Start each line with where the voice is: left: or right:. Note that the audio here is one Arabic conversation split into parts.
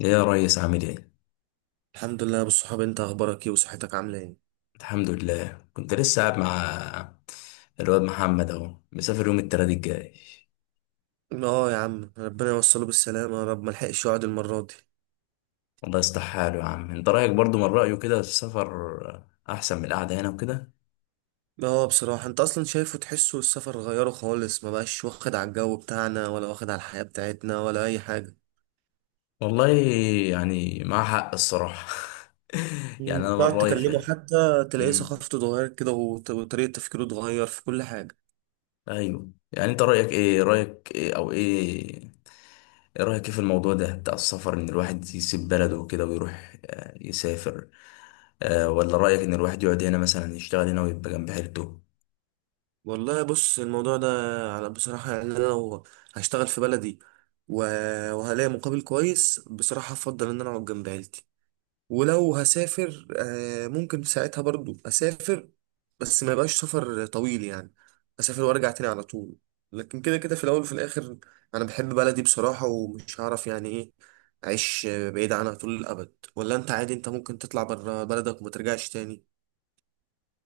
left: ايه يا ريس، عامل ايه؟
right: الحمد لله يا ابو الصحاب، انت اخبارك ايه وصحتك عامله ايه؟
left: الحمد لله. كنت لسه قاعد مع الواد محمد، اهو مسافر يوم التلات الجاي.
right: اه يا عم، ربنا يوصله بالسلامه يا رب. ما لحقش يقعد المره دي.
left: والله يصلح حاله يا عم. انت رايك برضو من رايه كده؟ السفر احسن من القعده هنا وكده؟
right: اه بصراحه، انت اصلا شايفه، تحسه السفر غيره خالص. ما بقاش واخد على الجو بتاعنا ولا واخد على الحياه بتاعتنا ولا اي حاجه.
left: والله، يعني مع حق الصراحه. يعني انا من
right: تقعد
left: رايي
right: تكلمه
left: فعلا.
right: حتى تلاقيه
left: امم
right: ثقافته اتغيرت كده، وطريقه تفكيره اتغير في كل حاجه.
left: ايوه، يعني انت رايك ايه او ايه؟ رايك ايه في الموضوع ده بتاع السفر، ان الواحد يسيب بلده وكده ويروح يسافر؟ ولا رأيك إن الواحد يقعد هنا مثلا يشتغل هنا ويبقى جنب عيلته؟
right: والله بص، الموضوع ده بصراحه، يعني انا لو هشتغل في بلدي و- وهلاقي مقابل كويس بصراحه، افضل ان انا اقعد جنب عيلتي. ولو هسافر ممكن ساعتها برضو اسافر، بس ما يبقاش سفر طويل يعني. اسافر وارجع تاني على طول. لكن كده كده، في الاول وفي الاخر انا بحب بلدي بصراحة، ومش هعرف يعني ايه اعيش بعيد عنها طول الابد. ولا انت عادي؟ انت ممكن تطلع بره بلدك وما ترجعش تاني.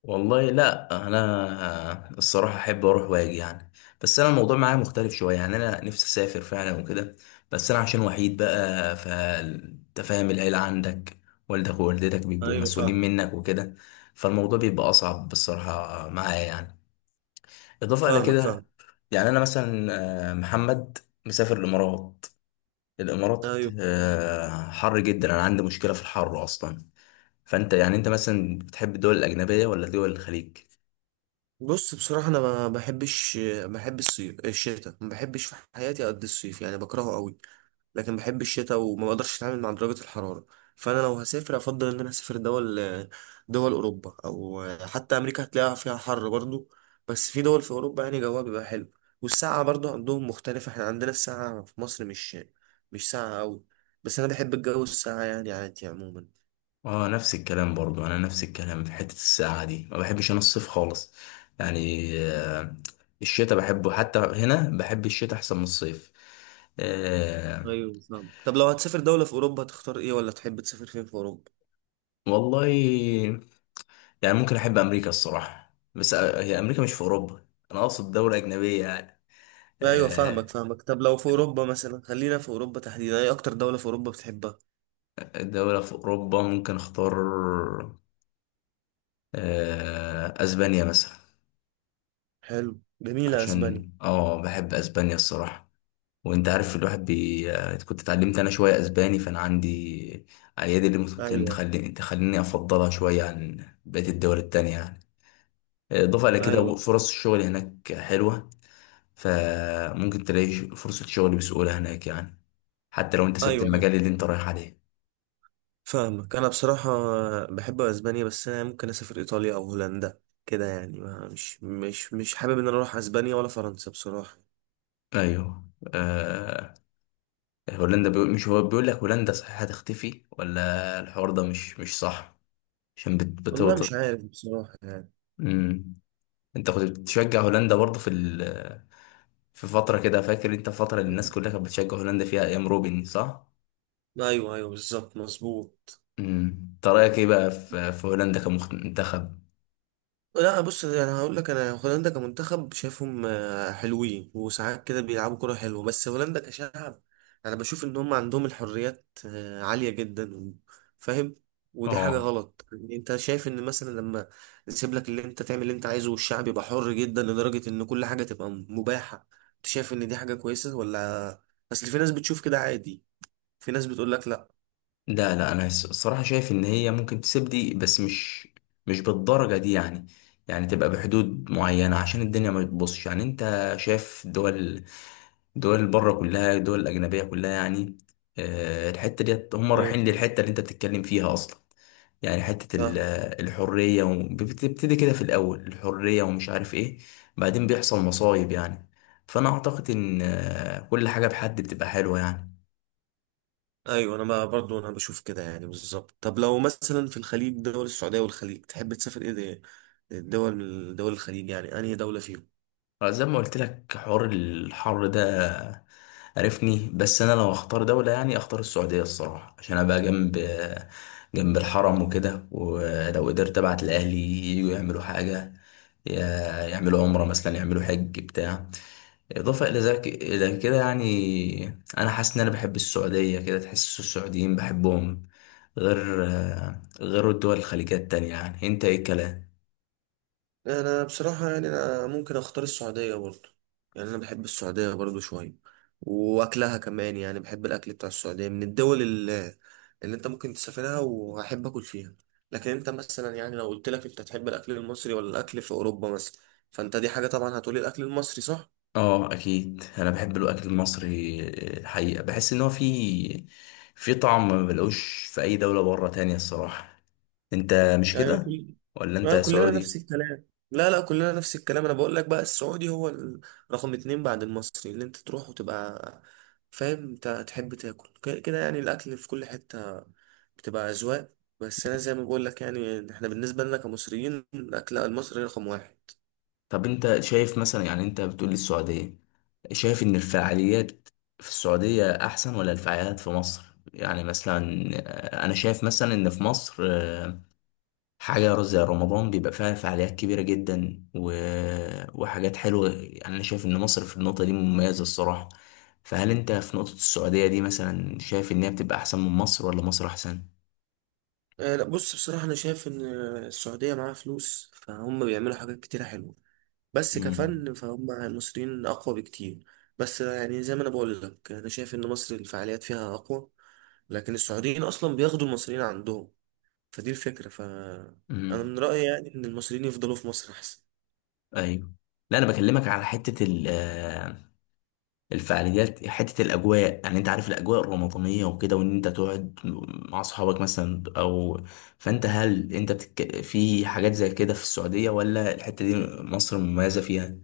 left: والله لا، أنا الصراحة أحب أروح وأجي يعني. بس أنا الموضوع معايا مختلف شوية، يعني أنا نفسي أسافر فعلا وكده. بس أنا عشان وحيد بقى، فأنت فاهم، العيلة عندك والدك ووالدتك بيبقوا
right: ايوه
left: مسؤولين
right: فاهمك.
left: منك وكده. فالموضوع بيبقى أصعب بالصراحة معايا يعني. إضافة إلى
right: فاهمك
left: كده،
right: فاهم.
left: يعني أنا مثلا محمد مسافر الإمارات. الإمارات
right: ايوه
left: حر جدا، أنا عندي مشكلة في الحر أصلا. فانت يعني انت مثلا بتحب الدول الاجنبيه ولا دول الخليج؟
right: بص، بصراحة أنا ما بحبش. بحب الصيف؟ الشتاء ما بحبش في حياتي قد الصيف يعني، بكرهه قوي. لكن بحب الشتاء، وما بقدرش أتعامل مع درجة الحرارة. فأنا لو هسافر أفضل إن أنا أسافر دول أوروبا، أو حتى أمريكا هتلاقيها فيها حر برضو. بس في دول في أوروبا يعني جوها بيبقى حلو. والساعة برضو عندهم مختلفة، إحنا عندنا الساعة في مصر مش ساعة قوي. بس أنا بحب الجو، الساعة يعني عادي عموما.
left: اه، نفس الكلام برضو. انا نفس الكلام، في حته السقعه دي ما بحبش، انا الصيف خالص. يعني الشتاء بحبه، حتى هنا بحب الشتاء احسن من الصيف. آه.
right: ايوه فاهم. طب لو هتسافر دولة في أوروبا هتختار إيه؟ ولا تحب تسافر فين في أوروبا؟
left: والله يعني ممكن احب امريكا الصراحه، بس هي امريكا مش في اوروبا. انا اقصد دوله اجنبيه يعني.
right: ايوه فاهمك
left: آه.
right: فاهمك. طب لو في اوروبا مثلا، خلينا في اوروبا تحديدا، ايه اكتر دولة في اوروبا بتحبها؟
left: دوله في اوروبا ممكن اختار، اسبانيا مثلا.
right: حلو، جميلة اسبانيا.
left: عشان بحب اسبانيا الصراحه. وانت عارف، الواحد كنت اتعلمت انا شويه اسباني، فانا عندي ايادي اللي ممكن
right: ايوه
left: تخليني افضلها شويه عن بقيه الدول التانية يعني. اضافه الى كده،
right: ايوه.
left: فرص الشغل هناك حلوه. فممكن تلاقي فرصه شغل بسهوله هناك يعني، حتى لو انت سبت
right: ايوه ايوه
left: المجال اللي انت رايح عليه.
right: فاهمك. انا بصراحة بحب اسبانيا، بس انا ممكن اسافر ايطاليا او هولندا كده يعني. ما مش حابب ان انا اروح اسبانيا ولا فرنسا بصراحة.
left: ايوه. آه... هولندا بيقول، مش هو بيقول لك هولندا صحيح هتختفي، ولا الحوار ده مش صح؟ عشان
right: والله
left: بتوطد.
right: مش عارف بصراحة يعني.
left: انت كنت بتشجع هولندا برضه في فترة كده، فاكر انت الفترة اللي الناس كلها كانت بتشجع هولندا فيها ايام روبن، صح؟
right: ايوه ايوه، بالظبط مظبوط.
left: امم انت رأيك ايه بقى في هولندا كمنتخب؟
right: لا بص، انا هقول لك، انا هولندا كمنتخب شايفهم حلوين، وساعات كده بيلعبوا كرة حلوة. بس هولندا كشعب، انا بشوف ان هم عندهم الحريات عالية جدا. فاهم. ودي حاجة
left: اه.
right: غلط. يعني انت شايف ان مثلا لما نسيب لك اللي انت تعمل اللي انت عايزه، والشعب يبقى حر جدا لدرجة ان كل حاجة تبقى مباحة، انت شايف ان دي حاجة كويسة ولا؟ اصل في ناس بتشوف كده عادي، في ناس بتقول لك لا.
left: لا، لا، انا الصراحة شايف ان هي ممكن تسيب دي، بس مش بالدرجة دي يعني. يعني تبقى بحدود معينة عشان الدنيا ما تبصش. يعني انت شايف، دول بره كلها، دول الأجنبية كلها يعني الحتة ديت هم
right: ايوه
left: رايحين للحتة اللي انت بتتكلم فيها اصلا. يعني حتة
right: فاهم.
left: الحرية، وبتبتدي كده في الأول الحرية ومش عارف إيه، بعدين بيحصل مصايب يعني. فأنا أعتقد إن كل حاجة بحد بتبقى حلوة يعني.
right: ايوه، انا ما برضو انا بشوف كده يعني، بالظبط. طب لو مثلا في الخليج، دول السعوديه والخليج، تحب تسافر ايه، ده الدول من دول الخليج، يعني انهي دوله فيهم؟
left: زي ما قلت لك حوار الحر ده، عرفني. بس أنا لو أختار دولة يعني أختار السعودية الصراحة، عشان أبقى جنب الحرم وكده. ولو قدرت أبعت لأهلي يجوا يعملوا حاجة، يعملوا عمرة مثلا، يعملوا حج بتاع. إضافة إلى ذلك، إلى كده، يعني أنا حاسس إن أنا بحب السعودية كده، تحس السعوديين بحبهم، غير الدول الخليجية التانية يعني. أنت إيه الكلام؟
right: انا بصراحه، يعني انا ممكن اختار السعوديه برضو. يعني انا بحب السعوديه برضو شويه، واكلها كمان. يعني بحب الاكل بتاع السعوديه، من الدول اللي انت ممكن تسافرها وهحب اكل فيها. لكن انت مثلا، يعني لو قلت لك انت تحب الاكل المصري ولا الاكل في اوروبا مثلا، فانت دي حاجه طبعا هتقولي الاكل المصري، صح؟
left: آه، أكيد أنا بحب الأكل المصري. الحقيقة بحس إن هو فيه في طعم ما بلاقوش في أي دولة بره تانية الصراحة. أنت مش
right: يعني
left: كده؟ ولا أنت
right: كلنا نفس
left: سعودي؟
right: الكلام. لا لا، كلنا نفس الكلام. انا بقول لك بقى، السعودي هو رقم اتنين بعد المصري، اللي انت تروح وتبقى فاهم انت تحب تاكل كده. يعني الاكل في كل حتة بتبقى اذواق، بس انا زي ما بقول لك، يعني احنا بالنسبة لنا كمصريين الاكل المصري رقم واحد.
left: طب انت شايف مثلا، يعني انت بتقول لي السعودية، شايف ان الفعاليات في السعودية احسن ولا الفعاليات في مصر؟ يعني مثلا انا شايف مثلا ان في مصر حاجة زي رمضان بيبقى فيها فعاليات كبيرة جدا وحاجات حلوة. يعني انا شايف ان مصر في النقطة دي مميزة الصراحة. فهل انت في نقطة السعودية دي مثلا شايف ان هي بتبقى احسن من مصر، ولا مصر احسن؟
right: لا بص، بصراحة انا شايف ان السعودية معاها فلوس، فهم بيعملوا حاجات كتيرة حلوة. بس
left: امم
right: كفن فهم المصريين اقوى بكتير. بس يعني زي ما انا بقول لك، انا شايف ان مصر الفعاليات فيها اقوى، لكن السعوديين اصلا بياخدوا المصريين عندهم. فدي الفكره. انا
left: امم
right: من رايي يعني، ان المصريين يفضلوا في مصر احسن.
left: ايوه. لا، انا بكلمك على حتة الفعاليات، حتة الأجواء. يعني أنت عارف الأجواء الرمضانية وكده، وإن أنت تقعد مع أصحابك مثلا أو... هل أنت في حاجات زي كده في السعودية، ولا الحتة دي مصر مميزة فيها؟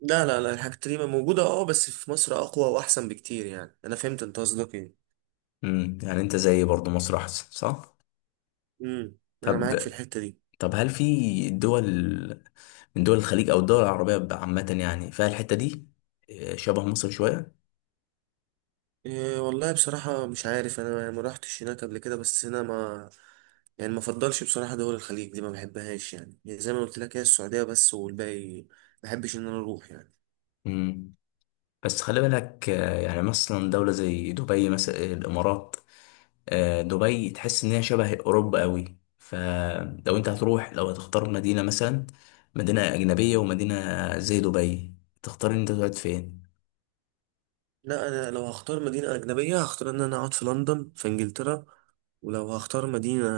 right: لا لا لا، الحاجات دي موجوده اه، بس في مصر اقوى واحسن بكتير. يعني انا فهمت انت قصدك ايه.
left: يعني أنت زي برضو، مصر أحسن صح؟
right: امم. انا معاك في
left: طب
right: الحته دي.
left: طب هل في دول من دول الخليج أو الدول العربية عامة يعني فيها الحتة دي شبه مصر شوية؟
right: إيه والله بصراحة مش عارف أنا، يعني ما روحتش هناك قبل كده، بس أنا ما يعني ما فضلش بصراحة. دول الخليج دي ما بحبهاش يعني. يعني زي ما قلت لك، هي السعودية بس، والباقي ما بحبش إن أنا أروح يعني.
left: امم بس خلي بالك يعني مثلا دولة زي دبي مثلا، الإمارات. دبي تحس إن هي شبه أوروبا أوي. فلو أنت هتروح، لو هتختار مدينة مثلا، مدينة أجنبية ومدينة زي دبي، تختار إن أنت تقعد فين؟
right: لا أنا لو هختار مدينة أجنبية هختار إن أنا أقعد في لندن في إنجلترا. ولو هختار مدينة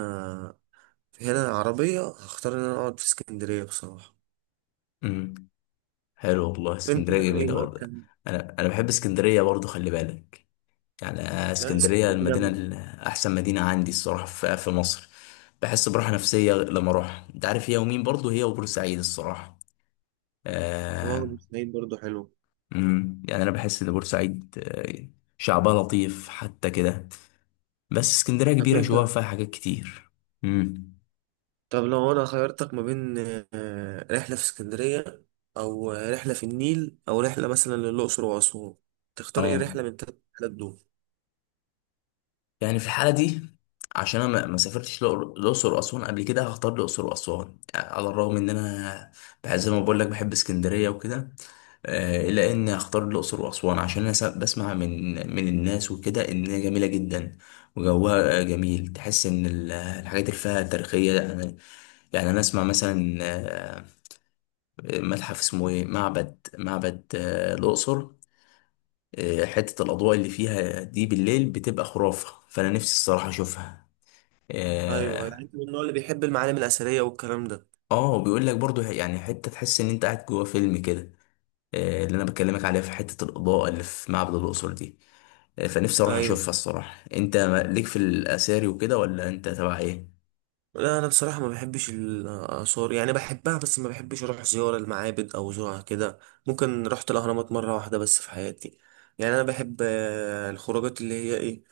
right: هنا عربية هختار إن أنا أقعد في اسكندرية بصراحة.
left: امم حلو والله،
right: أنت
left: اسكندرية
right: يعني
left: جميلة
right: إيه بقى
left: برضه.
right: كان؟
left: أنا بحب اسكندرية برضه خلي بالك. يعني
right: لا،
left: اسكندرية
right: اسكندرية
left: المدينة
right: جامدة.
left: أحسن مدينة عندي الصراحة في مصر. بحس براحة نفسية لما أروح. أنت عارف، هي ومين برضه، هي وبورسعيد الصراحة.
right: والله
left: آه،
right: بورسعيد برضه حلو.
left: يعني انا بحس ان بورسعيد شعبها لطيف حتى كده. بس اسكندريه
right: طب
left: كبيره شويه،
right: أنت.
left: فيها حاجات كتير. امم
right: طب لو انا خيرتك ما بين رحلة في اسكندرية، او رحلة في النيل، او رحلة مثلا للأقصر وأسوان، تختار ايه
left: اه،
right: رحلة من التلات رحلات دول؟
left: يعني في الحاله دي، عشان انا ما سافرتش الاقصر واسوان قبل كده، هختار الاقصر واسوان. يعني على الرغم ان انا زي ما بقول لك بحب اسكندريه وكده، الا ان اختار الاقصر واسوان عشان انا بسمع من الناس وكده ان هي جميله جدا وجوها جميل. تحس ان الحاجات اللي فيها تاريخيه يعني. يعني انا اسمع مثلا متحف اسمه ايه، معبد الأقصر. حتة الأضواء اللي فيها دي بالليل بتبقى خرافة، فأنا نفسي الصراحة أشوفها.
right: ايوه، يعني
left: اه.
right: انت من النوع اللي بيحب المعالم الأثرية والكلام ده.
left: بيقول لك برضو، يعني حتة تحس إن أنت قاعد جوا فيلم كده. اللي أنا بكلمك عليها، في حتة الإضاءة اللي في معبد الأقصر دي. فنفسي أروح
right: ايوه.
left: أشوفها الصراحة. أنت ليك في الأثاري وكده، ولا أنت تبع إيه؟
right: لا انا بصراحة ما بحبش الآثار. يعني بحبها، بس ما بحبش اروح زيارة المعابد او زورها كده. ممكن رحت الأهرامات مرة واحدة بس في حياتي. يعني انا بحب الخروجات، اللي هي ايه،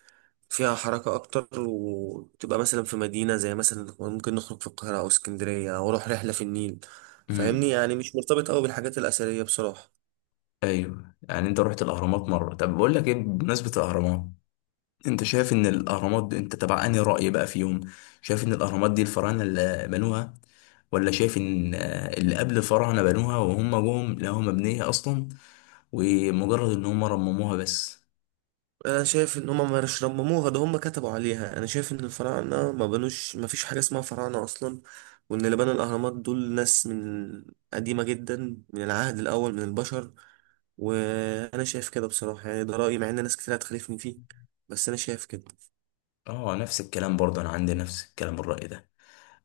right: فيها حركة أكتر، وتبقى مثلا في مدينة، زي مثلا ممكن نخرج في القاهرة أو اسكندرية أو أروح رحلة في النيل. فاهمني
left: مم.
right: يعني، مش مرتبط أوي بالحاجات الأثرية بصراحة.
left: أيوه، يعني أنت رحت الأهرامات مرة. طب بقول لك إيه، بمناسبة الأهرامات، انت شايف ان الاهرامات دي انت تبع انهي رأي بقى فيهم؟ شايف ان الاهرامات دي الفراعنه اللي بنوها، ولا شايف ان اللي قبل الفراعنه بنوها، وهم جم لقوها مبنيه اصلا، ومجرد ان هم رمموها بس؟
right: أنا شايف إن هما ما مش رمموها، ده هما كتبوا عليها. أنا شايف إن الفراعنة ما بنوش، ما فيش حاجة اسمها فراعنة أصلا. وإن اللي بنى الأهرامات دول ناس من قديمة جدا، من العهد الأول من البشر. وأنا شايف كده بصراحة، يعني ده رأيي، مع إن ناس كتير هتخالفني فيه، بس أنا شايف كده.
left: اه، نفس الكلام برضه. انا عندي نفس الكلام، الرأي ده.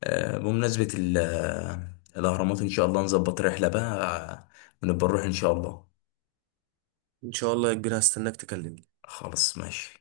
left: بمناسبة الاهرامات، ان شاء الله نظبط رحلة بقى، ونبقى نروح ان شاء الله.
right: إن شاء الله يا كبير، هستناك تكلمني.
left: خلاص ماشي.